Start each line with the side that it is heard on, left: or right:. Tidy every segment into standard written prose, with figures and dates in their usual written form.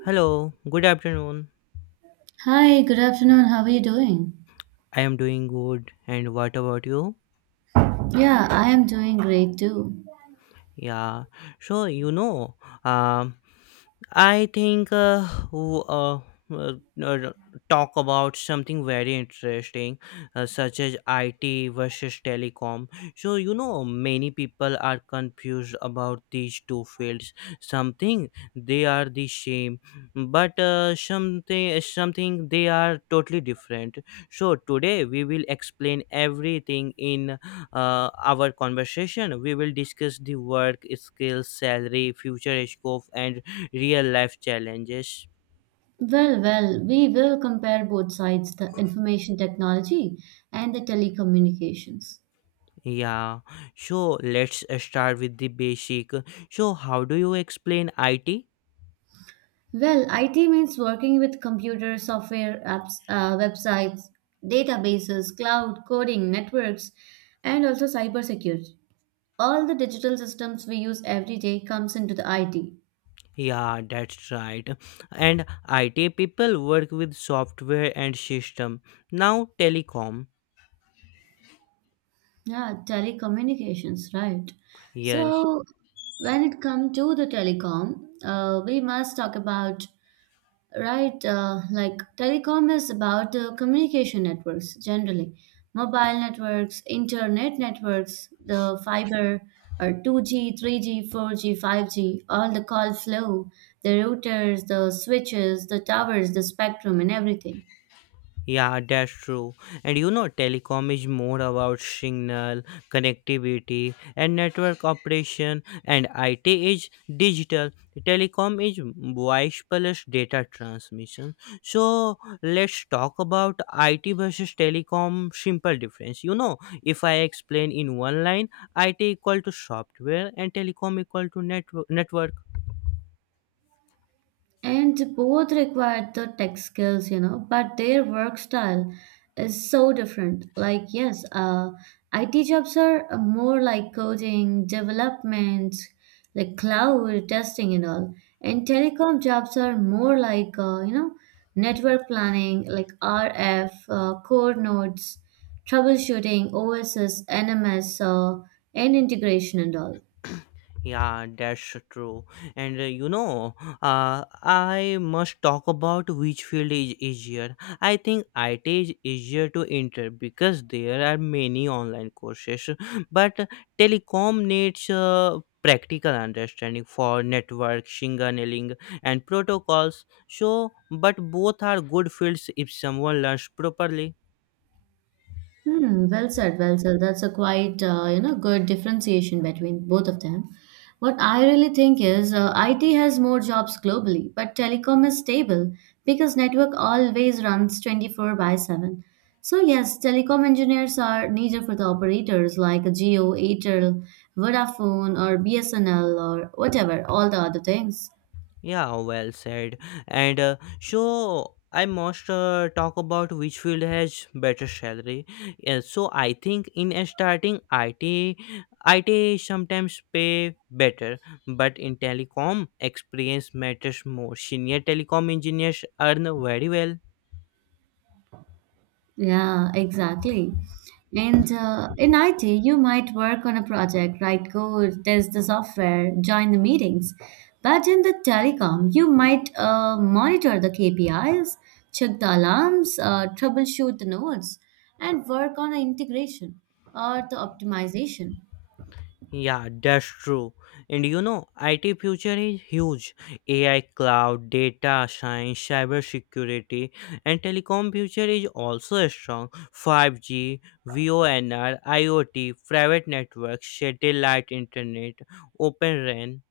left: Hello, good afternoon.
right: Hi, good afternoon. How are you doing?
left: I am doing good. And what about you?
right: Yeah, I am doing great too.
left: Yeah, so you know, um, I think uh, uh, talk about something very interesting, such as IT versus telecom. So, many people are confused about these two fields. Something they are the same, but something they are totally different. So, today we will explain everything in our conversation. We will discuss the work, skills, salary, future scope, and real life challenges.
right: Well, well, we will compare both sides, the information technology and the telecommunications.
left: Yeah, so let's start with the basic. So, how do you explain IT?
right: Well, IT means working with computer software, apps, websites, databases, cloud, coding, networks, and also cybersecurity. All the digital systems we use every day comes into the IT.
left: Yeah, that's right. And IT people work with software and system. Now, telecom.
right: Yeah, telecommunications, right.
left: Yes.
right: So when it comes to the telecom, we must talk about, right, like telecom is about the communication networks generally, mobile networks, internet networks, the fiber or 2G, 3G, 4G, 5G, all the call flow, the routers, the switches, the towers, the spectrum and everything.
left: Yeah, that's true. And telecom is more about signal, connectivity, and network operation, and IT is digital. Telecom is voice plus data transmission. So, let's talk about IT versus telecom simple difference. If I explain in one line, IT equal to software and telecom equal to network.
right: And both required the tech skills, you know, but their work style is so different. Like, yes, IT jobs are more like coding, development, like cloud testing and all. And telecom jobs are more like, you know, network planning, like RF, core nodes, troubleshooting, OSS, NMS, and integration and all.
left: Yeah, that's true. And I must talk about which field is easier. I think IT is easier to enter because there are many online courses, but telecom needs practical understanding for network, signaling, and protocols. So, but both are good fields if someone learns properly.
right: Hmm, well said, well said. That's a quite you know good differentiation between both of them. What I really think is IT has more jobs globally, but telecom is stable because network always runs 24 by 7. So yes, telecom engineers are needed for the operators like Geo, Airtel, Vodafone, or BSNL, or whatever, all the other things.
left: Yeah, well said. And so I must talk about which field has better salary. Yeah, so I think in a starting IT sometimes pay better, but in telecom, experience matters more. Senior telecom engineers earn very well.
right: Yeah, exactly. And in IT, you might work on a project, write code, test the software, join the meetings. But in the telecom, you might monitor the KPIs, check the alarms, troubleshoot the nodes, and work on the integration or the optimization.
left: Yeah, that's true. And IT future is huge. AI, cloud, data science, cybersecurity, and telecom future is also strong. 5G, VONR, IoT, private networks, satellite internet, open RAN.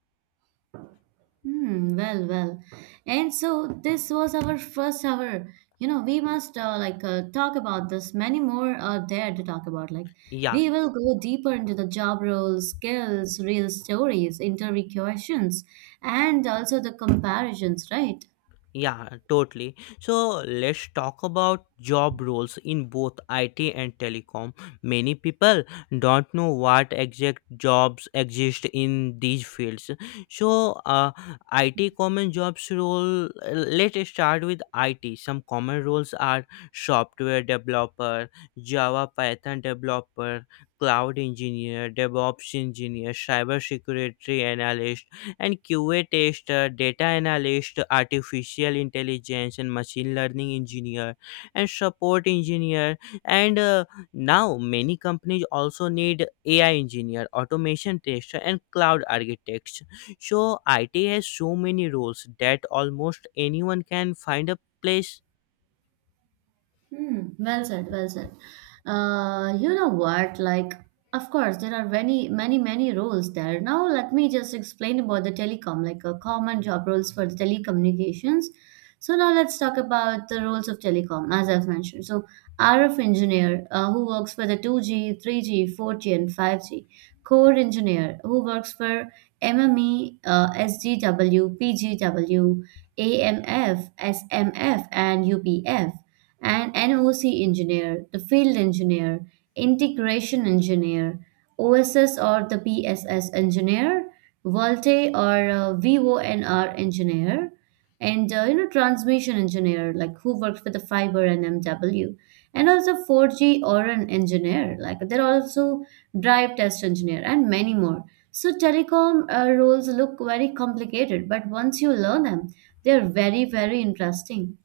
right: Hmm, well, well. And so this was our first hour. You know, we must like talk about this. Many more are there to talk about. Like,
left: Yeah,
right: we will go deeper into the job roles, skills, real stories, interview questions, and also the comparisons, right?
left: Yeah, totally. So let's talk about job roles in both IT and telecom. Many people don't know what exact jobs exist in these fields. So, IT common jobs role. Let's start with IT. Some common roles are software developer, Java Python developer, cloud engineer, DevOps engineer, cyber security analyst, and QA tester, data analyst, artificial intelligence, and machine learning engineer, and support engineer. And now many companies also need AI engineer, automation tester, and cloud architects. So IT has so many roles that almost anyone can find a place.
right: Hmm, well said, well said. You know what? Like, of course, there are many, many, many roles there. Now, let me just explain about the telecom, like a common job roles for the telecommunications. So now let's talk about the roles of telecom, as I've mentioned. So RF engineer, who works for the 2G, 3G, 4G, and 5G. Core engineer, who works for MME, SGW, PGW, AMF, SMF, and UPF and NOC engineer, the field engineer, integration engineer, OSS or the PSS engineer, Volte or VONR engineer, and you know transmission engineer like who works with the fiber and MW, and also 4G or an engineer like there are also drive test engineer and many more. So telecom roles look very complicated, but once you learn them, they're very very interesting.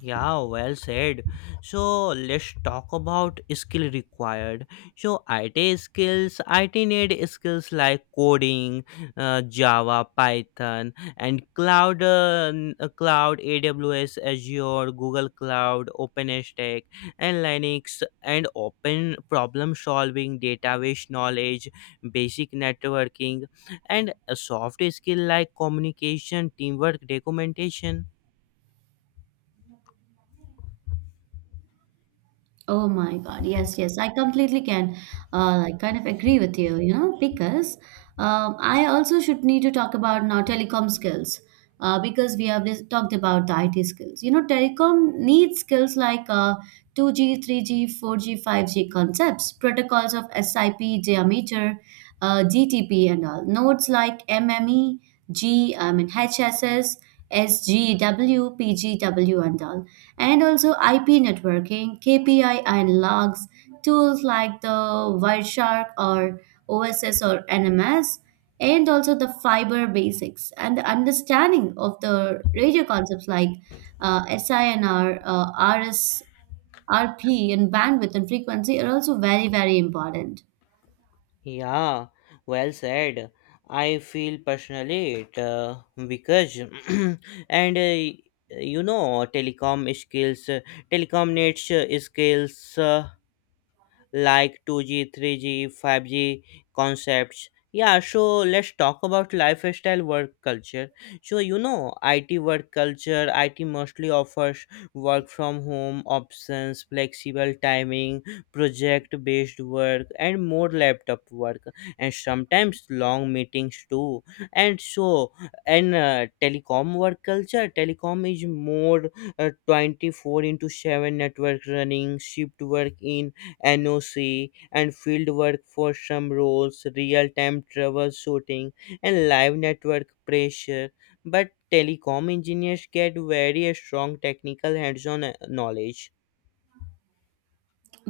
left: Yeah, well said. So let's talk about skill required. So IT skills, IT need skills like coding, Java, Python, and cloud, AWS, Azure, Google Cloud, OpenStack, and Linux, and open problem solving, database knowledge, basic networking, and a soft skill like communication, teamwork, documentation.
right: Oh my God. Yes, yes. I completely can like kind of agree with you, you know, because I also should need to talk about now telecom skills because we have talked about the IT skills. You know, telecom needs skills like 2G, 3G, 4G, 5G concepts, protocols of SIP, diameter, GTP and all. Nodes like M M E G I mean HSS SGW PGW and all and also IP networking, KPI and logs, tools like the Wireshark or OSS or NMS, and also the fiber basics and the understanding of the radio concepts like SINR, RS, RP, and bandwidth and frequency are also very, very important.
left: Yeah, well said. I feel personally it because and telecom skills, telecom needs skills. Like 2G, 3G, 5G concepts. Yeah, so let's talk about lifestyle work culture. So, IT work culture, IT mostly offers work from home options, flexible timing, project based work, and more laptop work, and sometimes long meetings too. And so, and telecom work culture, telecom is more 24 into 7 network running, shift work in NOC, and field work for some roles, real time troubleshooting, and live network pressure. But telecom engineers get very strong technical hands on knowledge.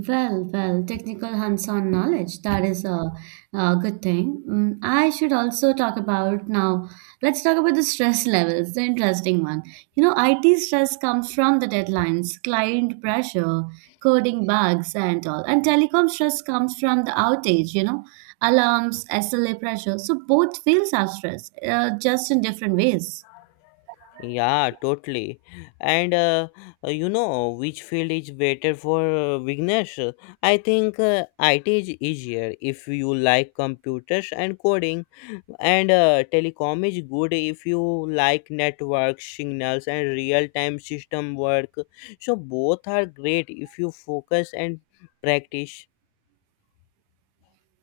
right: Well, well, technical hands-on knowledge, that is a good thing. Mm, I should also talk about now, let's talk about the stress levels, the interesting one. You know, IT stress comes from the deadlines, client pressure, coding bugs and all. And telecom stress comes from the outage, you know, alarms, SLA pressure. So both fields have stress, just in different ways.
left: Yeah, totally. And you know which field is better for beginners? I think IT is easier if you like computers and coding, and telecom is good if you like network signals and real-time system work. So both are great if you focus and practice.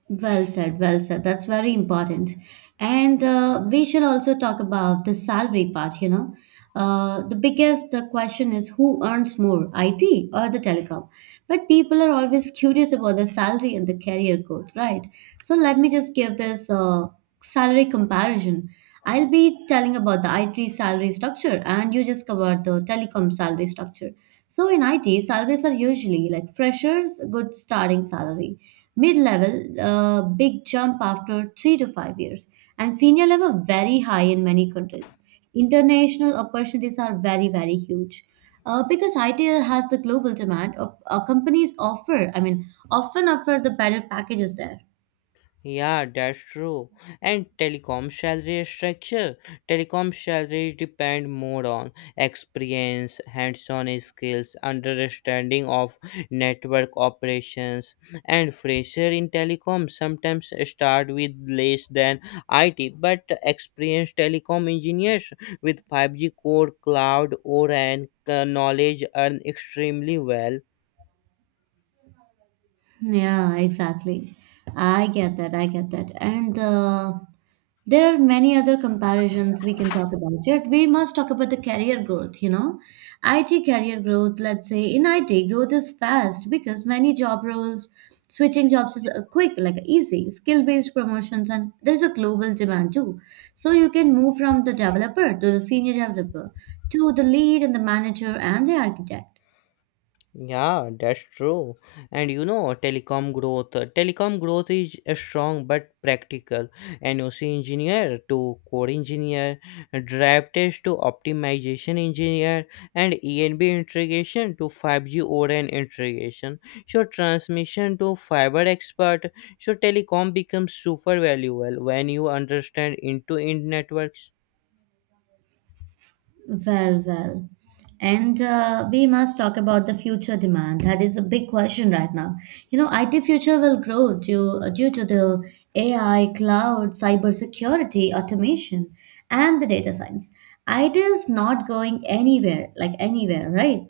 right: Well said, well said. That's very important. And we shall also talk about the salary part, you know. The question is who earns more, IT or the telecom? But people are always curious about the salary and the career growth, right? So let me just give this salary comparison. I'll be telling about the IT salary structure, and you just covered the telecom salary structure. So in IT, salaries are usually like freshers, good starting salary mid level, a big jump after 3 to 5 years, and senior level, very high in many countries. International opportunities are very, very huge. Because IT has the global demand, companies offer, I mean, often offer the better packages there.
left: Yeah, that's true. And telecom salary structure. Telecom salaries depend more on experience, hands-on skills, understanding of network operations, and fresher in telecom sometimes start with less than IT, but experienced telecom engineers with 5G core, cloud, or and knowledge earn extremely well.
right: Yeah, exactly. I get that. I get that. And there are many other comparisons we can talk about. Yet we must talk about the career growth, you know. IT career growth, let's say in IT, growth is fast because many job roles, switching jobs is quick, like easy, skill-based promotions, and there's a global demand too. So you can move from the developer to the senior developer to the lead and the manager and the architect.
left: Yeah, that's true. And telecom growth. Telecom growth is strong but practical. NOC engineer to core engineer, drive test to optimization engineer, and ENB integration to 5 GORN integration. So transmission to fiber expert. So telecom becomes super valuable when you understand into in networks.
right: Well, well. And we must talk about the future demand. That is a big question right now. You know, IT future will grow due to the AI, cloud, cybersecurity, automation, and the data science. IT is not going anywhere, like anywhere, right?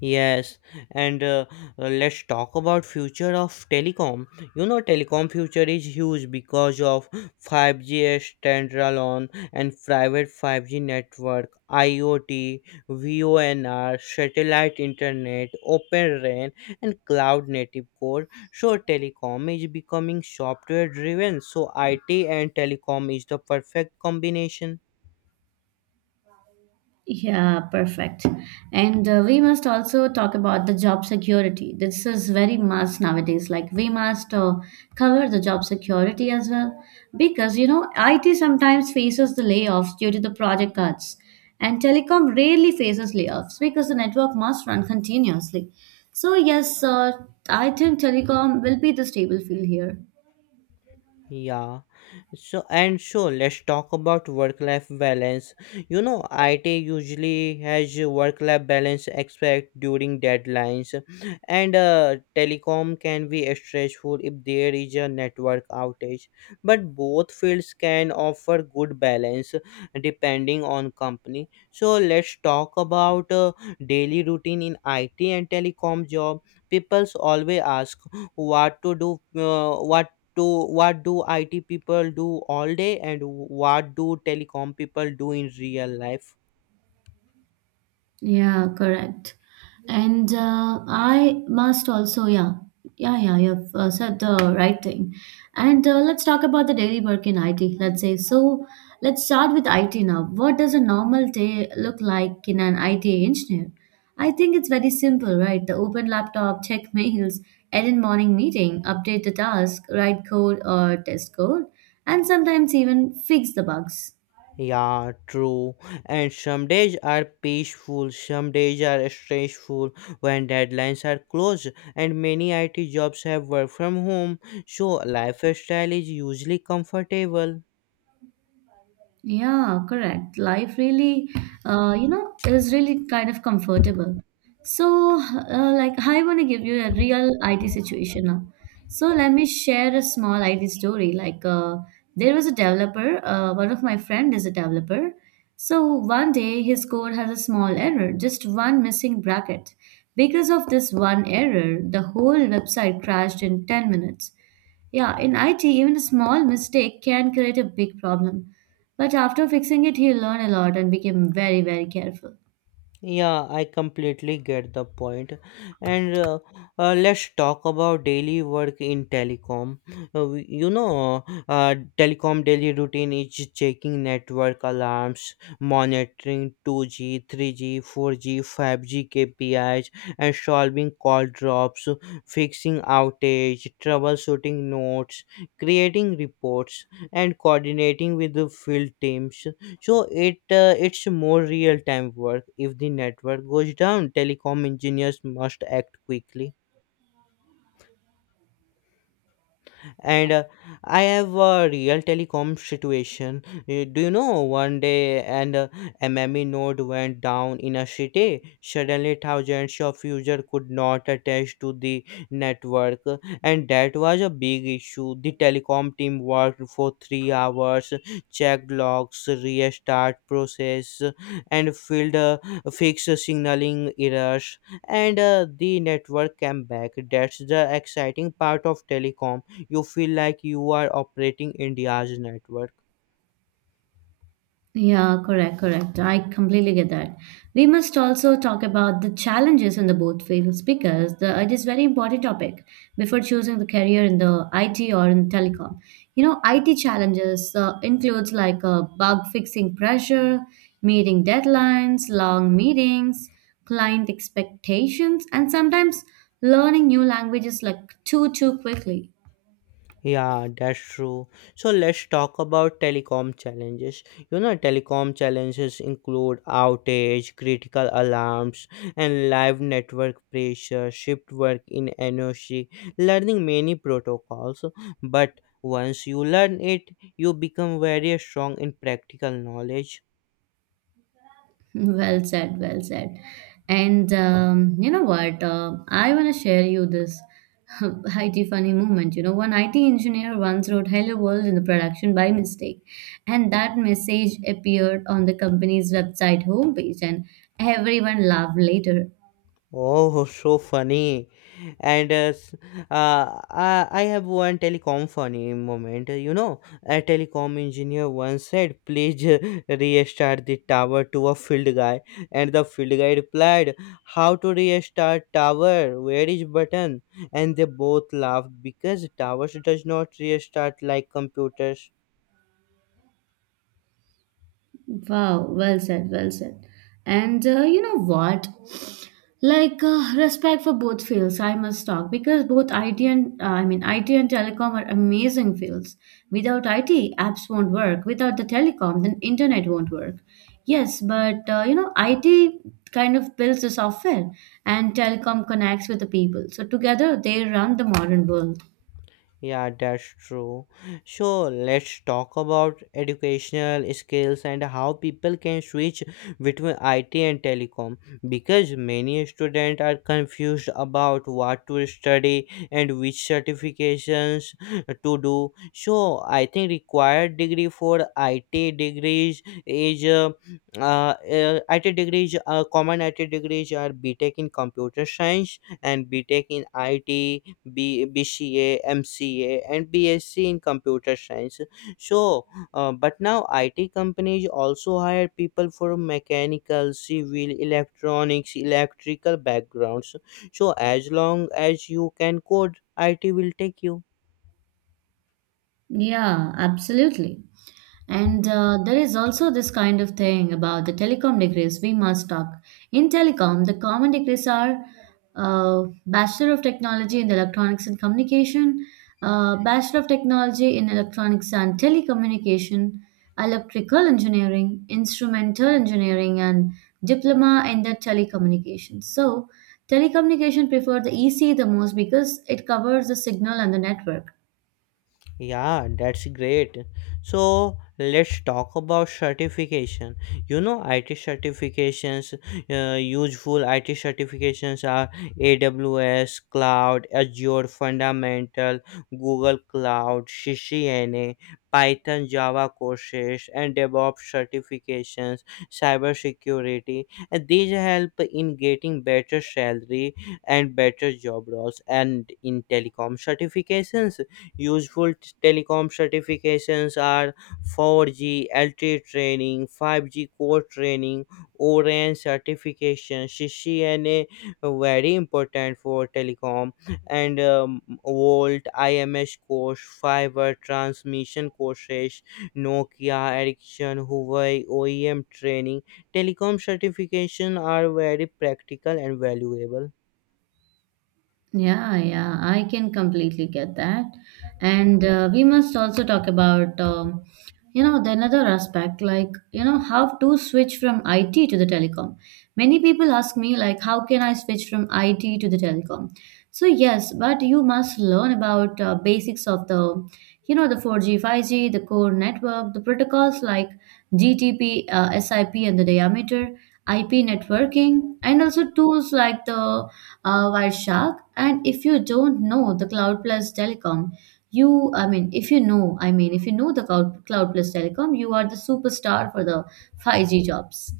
left: Yes, and let's talk about future of telecom. Telecom future is huge because of 5G standalone and private 5G network, IoT, VONR, satellite internet, Open RAN, and cloud native core. So telecom is becoming software driven. So IT and telecom is the perfect combination.
right: Yeah, perfect. And we must also talk about the job security. This is very must nowadays. Like we must cover the job security as well because you know IT sometimes faces the layoffs due to the project cuts, and telecom rarely faces layoffs because the network must run continuously. So yes, I think telecom will be the stable field here.
left: Yeah. So let's talk about work life balance. IT usually has work life balance aspect during deadlines and telecom can be stressful if there is a network outage. But both fields can offer good balance depending on company. So let's talk about daily routine in IT and telecom job. People's always ask what to do what to what do IT people do all day and what do telecom people do in real life.
right: Yeah, correct. And I must also, yeah, yeah, yeah, you've said the right thing. And let's talk about the daily work in IT, let's say. So let's start with IT now. What does a normal day look like in an IT engineer? I think it's very simple, right? The open laptop, check mails, attend morning meeting, update the task, write code or test code, and sometimes even fix the bugs.
left: Yeah, true. And some days are peaceful, some days are stressful when deadlines are close, and many IT jobs have work from home, so lifestyle is usually comfortable.
right: Yeah, correct. Life really, you know, is really kind of comfortable. So, like, I want to give you a real IT situation now. So, let me share a small IT story. Like, there was a developer, one of my friend is a developer. So, one day his code has a small error, just one missing bracket. Because of this one error, the whole website crashed in 10 minutes. Yeah, in IT, even a small mistake can create a big problem. But after fixing it, he learned a lot and became very, very careful.
left: Yeah, I completely get the point. And let's talk about daily work in telecom. Telecom daily routine is checking network alarms, monitoring 2G, 3G, 4G, 5G KPIs, and solving call drops, fixing outage, troubleshooting notes, creating reports, and coordinating with the field teams. So it's more real time work. If the network goes down, telecom engineers must act quickly. And I have a real telecom situation. Do you know, one day an mme node went down in a city. Suddenly thousands of users could not attach to the network, and that was a big issue. The telecom team worked for 3 hours, checked logs, restart process, and filled fixed signaling errors, and the network came back. That's the exciting part of telecom. You feel like you are operating India's network.
right: Yeah, correct, correct. I completely get that. We must also talk about the challenges in the both fields because it is very important topic before choosing the career in the IT or in telecom. You know, IT challenges includes like bug fixing pressure, meeting deadlines, long meetings, client expectations, and sometimes learning new languages like too quickly.
left: Yeah, that's true. So let's talk about telecom challenges. Telecom challenges include outage, critical alarms, and live network pressure, shift work in energy, learning many protocols. But once you learn it, you become very strong in practical knowledge.
right: Well said, well said. And you know what? I want to share you this IT funny moment. You know, one IT engineer once wrote "Hello World" in the production by mistake, and that message appeared on the company's website homepage, and everyone laughed later.
left: Oh, so funny. And I have one telecom funny moment. A telecom engineer once said, "Please restart the tower," to a field guy. And the field guy replied, "How to restart tower? Where is button?" And they both laughed because towers does not restart like computers.
right: Wow, well said, well said. And you know what? Like respect for both fields, I must talk because both IT and I mean IT and telecom are amazing fields. Without IT, apps won't work. Without the telecom, then internet won't work. Yes, but you know IT kind of builds the software, and telecom connects with the people. So together, they run the modern world.
left: Yeah, that's true. So let's talk about educational skills and how people can switch between IT and telecom, because many students are confused about what to study and which certifications to do. So I think required degree for IT degrees is IT degrees common IT degrees are B Tech in computer science and B Tech in IT B, BCA, MCA, and BSc in computer science. So, but now IT companies also hire people from mechanical, civil, electronics, electrical backgrounds. So, as long as you can code, IT will take you.
right: Yeah, absolutely. And there is also this kind of thing about the telecom degrees we must talk. In telecom, the common degrees are Bachelor of Technology in Electronics and Communication, Bachelor of Technology in Electronics and Telecommunication, Electrical Engineering, Instrumental Engineering, and Diploma in the Telecommunication. So, telecommunication prefer the EC the most because it covers the signal and the network.
left: Yeah, that's great. So let's talk about certification. IT certifications, useful IT certifications are AWS, Cloud, Azure Fundamental, Google Cloud, CCNA, Python Java courses, and DevOps certifications, cybersecurity. And these help in getting better salary and better job roles. And in telecom certifications, useful telecom certifications are 4G LTE training, 5G core training, Orange certification. CCNA very important for telecom, and Volt IMS course, fiber transmission courses, Nokia, Ericsson, Huawei OEM training. Telecom certification are very practical and valuable.
right: Yeah, yeah, I can completely get that. And we must also talk about you know the another aspect. Like, you know, how to switch from it to the telecom? Many people ask me, like, how can I switch from it to the telecom? So yes, but you must learn about basics of the, you know, the 4G, 5G, the core network, the protocols like gtp, sip, and the diameter, ip networking, and also tools like the wireshark. And if you don't know the cloud plus telecom, you, I mean, if you know, I mean, if you know the cloud, cloud plus telecom, you are the superstar for the 5G jobs.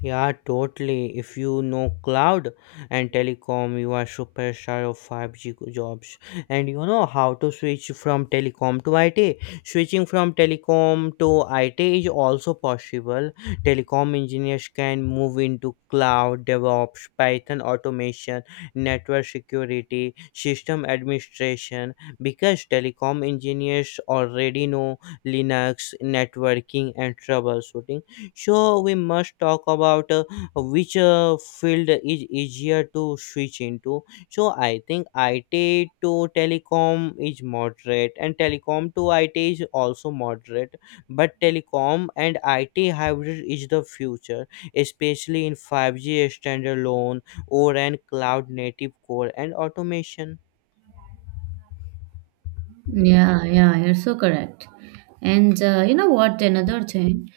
left: Yeah, totally. If you know cloud and telecom, you are superstar of 5G jobs. And you know how to switch from telecom to IT. Switching from telecom to IT is also possible. Telecom engineers can move into cloud, DevOps, Python automation, network security, system administration, because telecom engineers already know Linux, networking, and troubleshooting. So we must talk about which field is easier to switch into. So I think IT to telecom is moderate and telecom to IT is also moderate, but telecom and IT hybrid is the future, especially in 5G standalone or and cloud native core and automation.
right: Yeah, yeah, you're so correct. And you know what? Another thing,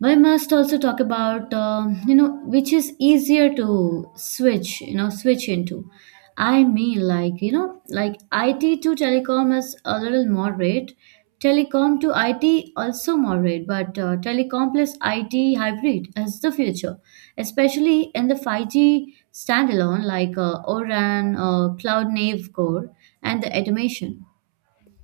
right: we must also talk about you know, which is easier to switch, you know, switch into. I mean, like, you know, like, it to telecom is a little moderate. Telecom to it also moderate, but telecom plus it hybrid is the future, especially in the 5G standalone, like oran, cloud native core, and the automation.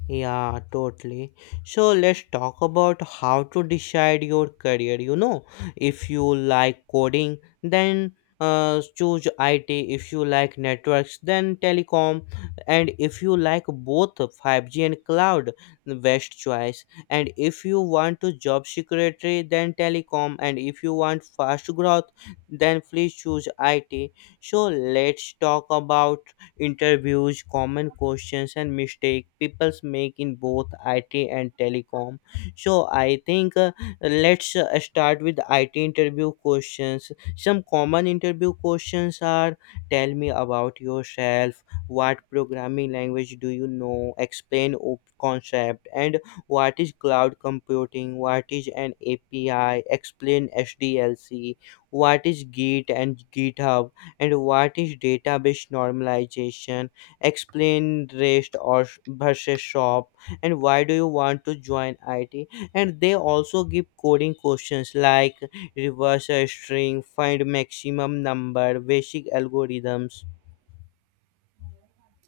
left: Yeah, totally. So let's talk about how to decide your career. If you like coding, then choose IT. If you like networks, then telecom. And if you like both 5G and cloud, the best choice. And if you want to job security, then telecom. And if you want fast growth, then please choose IT. So let's talk about interviews, common questions, and mistakes people make in both IT and telecom. So I think let's start with IT interview questions. Some common interview questions are: Tell me about yourself. What programming language do you know? Explain concept. And what is cloud computing? What is an API? Explain SDLC. What is Git and GitHub? And what is database normalization? Explain rest or versus shop. And why do you want to join it? And they also give coding questions like reverse string, find maximum number, basic algorithms.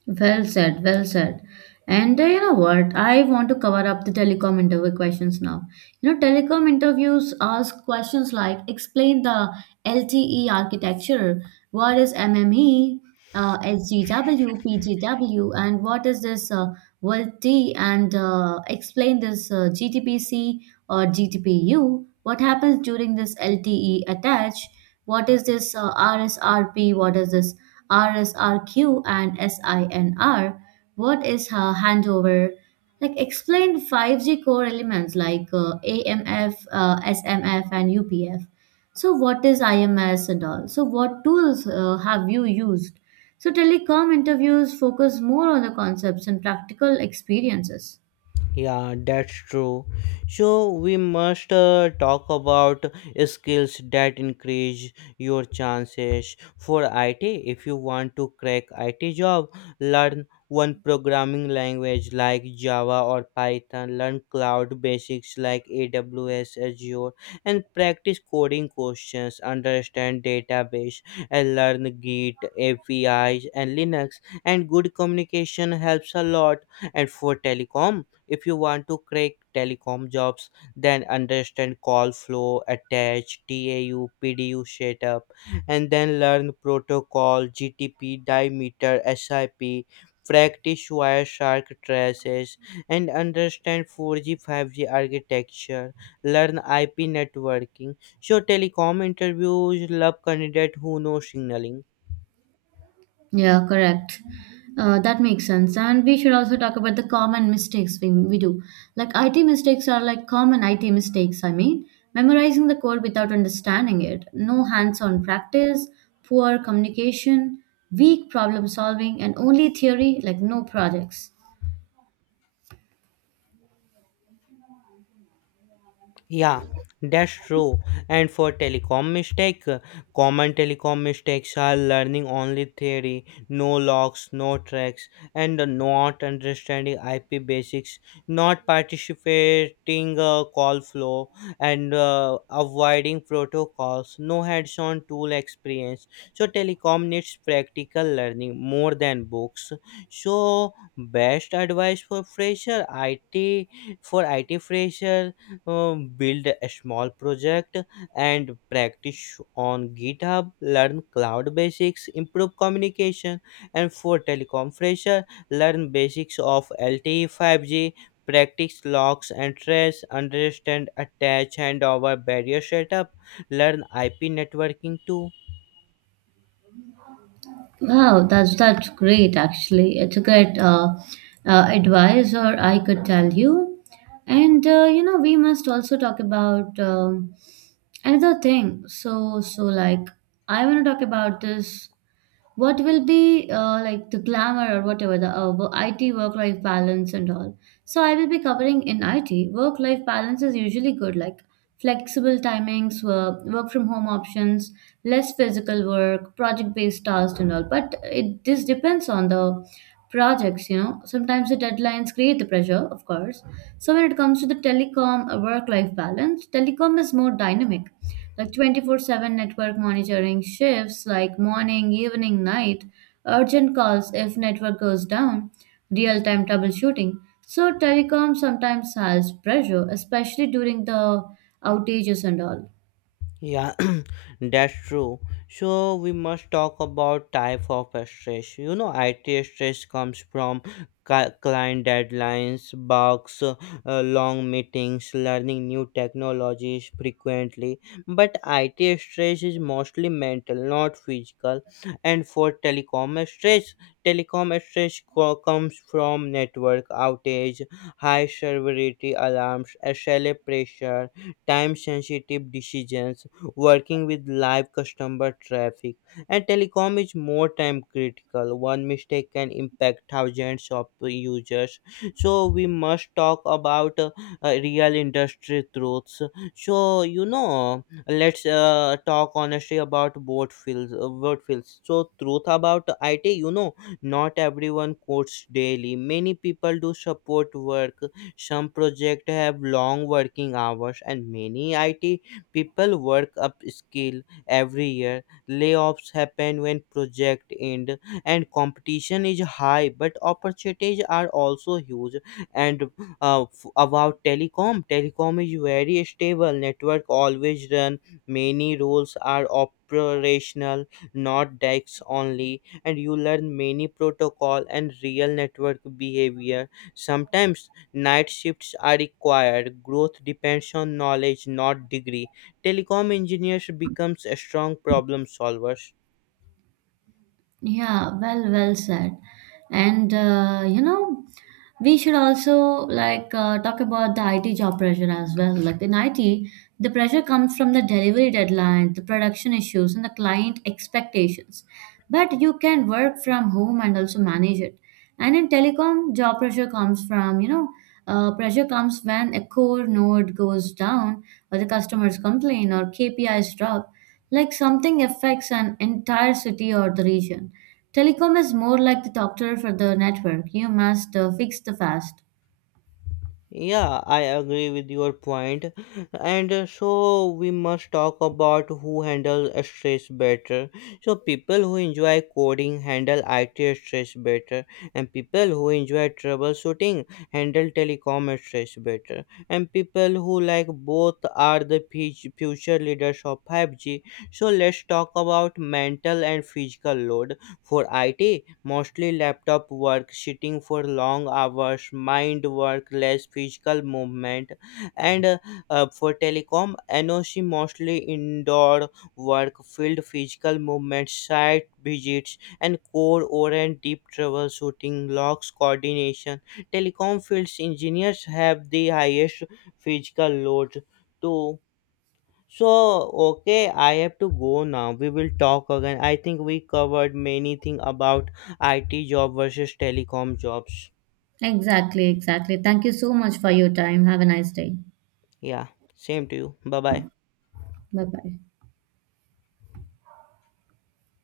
right: Well said, well said. And you know what? I want to cover up the telecom interview questions now. You know, telecom interviews ask questions like, explain the LTE architecture, what is MME, SGW, PGW, and what is this VoLTE, and explain this GTPC or GTPU, what happens during this LTE attach, what is this RSRP, what is this RSRQ and SINR. What is handover? Like, explain 5G core elements like AMF, SMF, and UPF. So what is IMS and all? So what tools have you used? So telecom interviews focus more on the concepts and practical experiences.
left: Yeah, that's true. So we must talk about skills that increase your chances for IT. If you want to crack IT job, learn one programming language like Java or Python, learn cloud basics like AWS, Azure, and practice coding questions, understand database, and learn Git, APIs, and Linux. And good communication helps a lot. And for telecom, if you want to crack telecom jobs, then understand call flow, attach, TAU, PDU setup, and then learn protocol, GTP, dimeter, SIP, practice Wireshark traces, and understand 4G, 5G architecture, learn IP networking. So telecom interviews love candidate who know signaling.
right: Yeah, correct. That makes sense. And we should also talk about the common mistakes we do. Like IT mistakes are like common IT mistakes, I mean, memorizing the code without understanding it, no hands on practice, poor communication, weak problem solving, and only theory, like no projects.
left: Yeah, that's true. And for telecom mistake, common telecom mistakes are learning only theory, no logs, no tracks, and not understanding IP basics, not participating call flow, and avoiding protocols, no hands-on tool experience. So telecom needs practical learning more than books. So best advice for fresher IT, for IT fresher, build a small project and practice on github, learn cloud basics, improve communication. And for telecom fresher, learn basics of LTE 5G, practice locks and trace, understand attach, handover, barrier setup, learn IP networking too.
right: Wow, that's great actually. It's a great advice, or I could tell you. And you know, we must also talk about another thing. So like, I want to talk about this. What will be like the glamour or whatever the IT work-life balance and all? So I will be covering in IT. Work-life balance is usually good, like flexible timings, work from home options, less physical work, project-based tasks and all. But it this depends on the projects, you know. Sometimes the deadlines create the pressure, of course. So when it comes to the telecom work-life balance, telecom is more dynamic like 24/7 network monitoring shifts like morning, evening, night, urgent calls if network goes down, real-time troubleshooting. So telecom sometimes has pressure, especially during the outages and all.
left: Yeah, that's true. So we must talk about type of stress. You know, IT stress comes from client deadlines, bugs, long meetings, learning new technologies frequently. But IT stress is mostly mental, not physical. And for telecom stress comes from network outage, high severity alarms, SLA pressure, time sensitive decisions, working with live customer traffic. And telecom is more time critical. One mistake can impact thousands of users. So we must talk about real industry truths. So you know, let's talk honestly about both fields, so truth about it, you know, not everyone codes daily, many people do support work, some projects have long working hours, and many IT people work up skill every year. Layoffs happen when project end and competition is high, but opportunities are also huge. And about telecom, telecom is very stable. Network always run. Many roles are operational, not DAX only, and you learn many protocol and real network behavior. Sometimes night shifts are required. Growth depends on knowledge, not degree. Telecom engineers becomes a strong problem solvers.
right: Yeah, well, well said. And you know, we should also like talk about the IT job pressure as well. Like in IT, the pressure comes from the delivery deadline, the production issues, and the client expectations. But you can work from home and also manage it. And in telecom, job pressure comes from you know, pressure comes when a core node goes down, or the customers complain, or KPIs drop like something affects an entire city or the region. Telecom is more like the doctor for the network. You must fix the fast.
left: Yeah, I agree with your point. And so we must talk about who handle stress better. So people who enjoy coding handle IT stress better, and people who enjoy troubleshooting handle telecom stress better. And people who like both are the future leaders of 5G. So let's talk about mental and physical load. For IT, mostly laptop work, sitting for long hours, mind work, less physical movement. And for telecom, NOC mostly indoor work, field physical movement, site visits, and core or and deep troubleshooting, logs coordination. Telecom fields engineers have the highest physical load too. So, okay, I have to go now. We will talk again. I think we covered many things about IT job versus telecom jobs.
right: Exactly, exactly. Thank you so much for your time. Have a nice day.
left: Yeah, same to you. Bye bye.
right: Bye bye.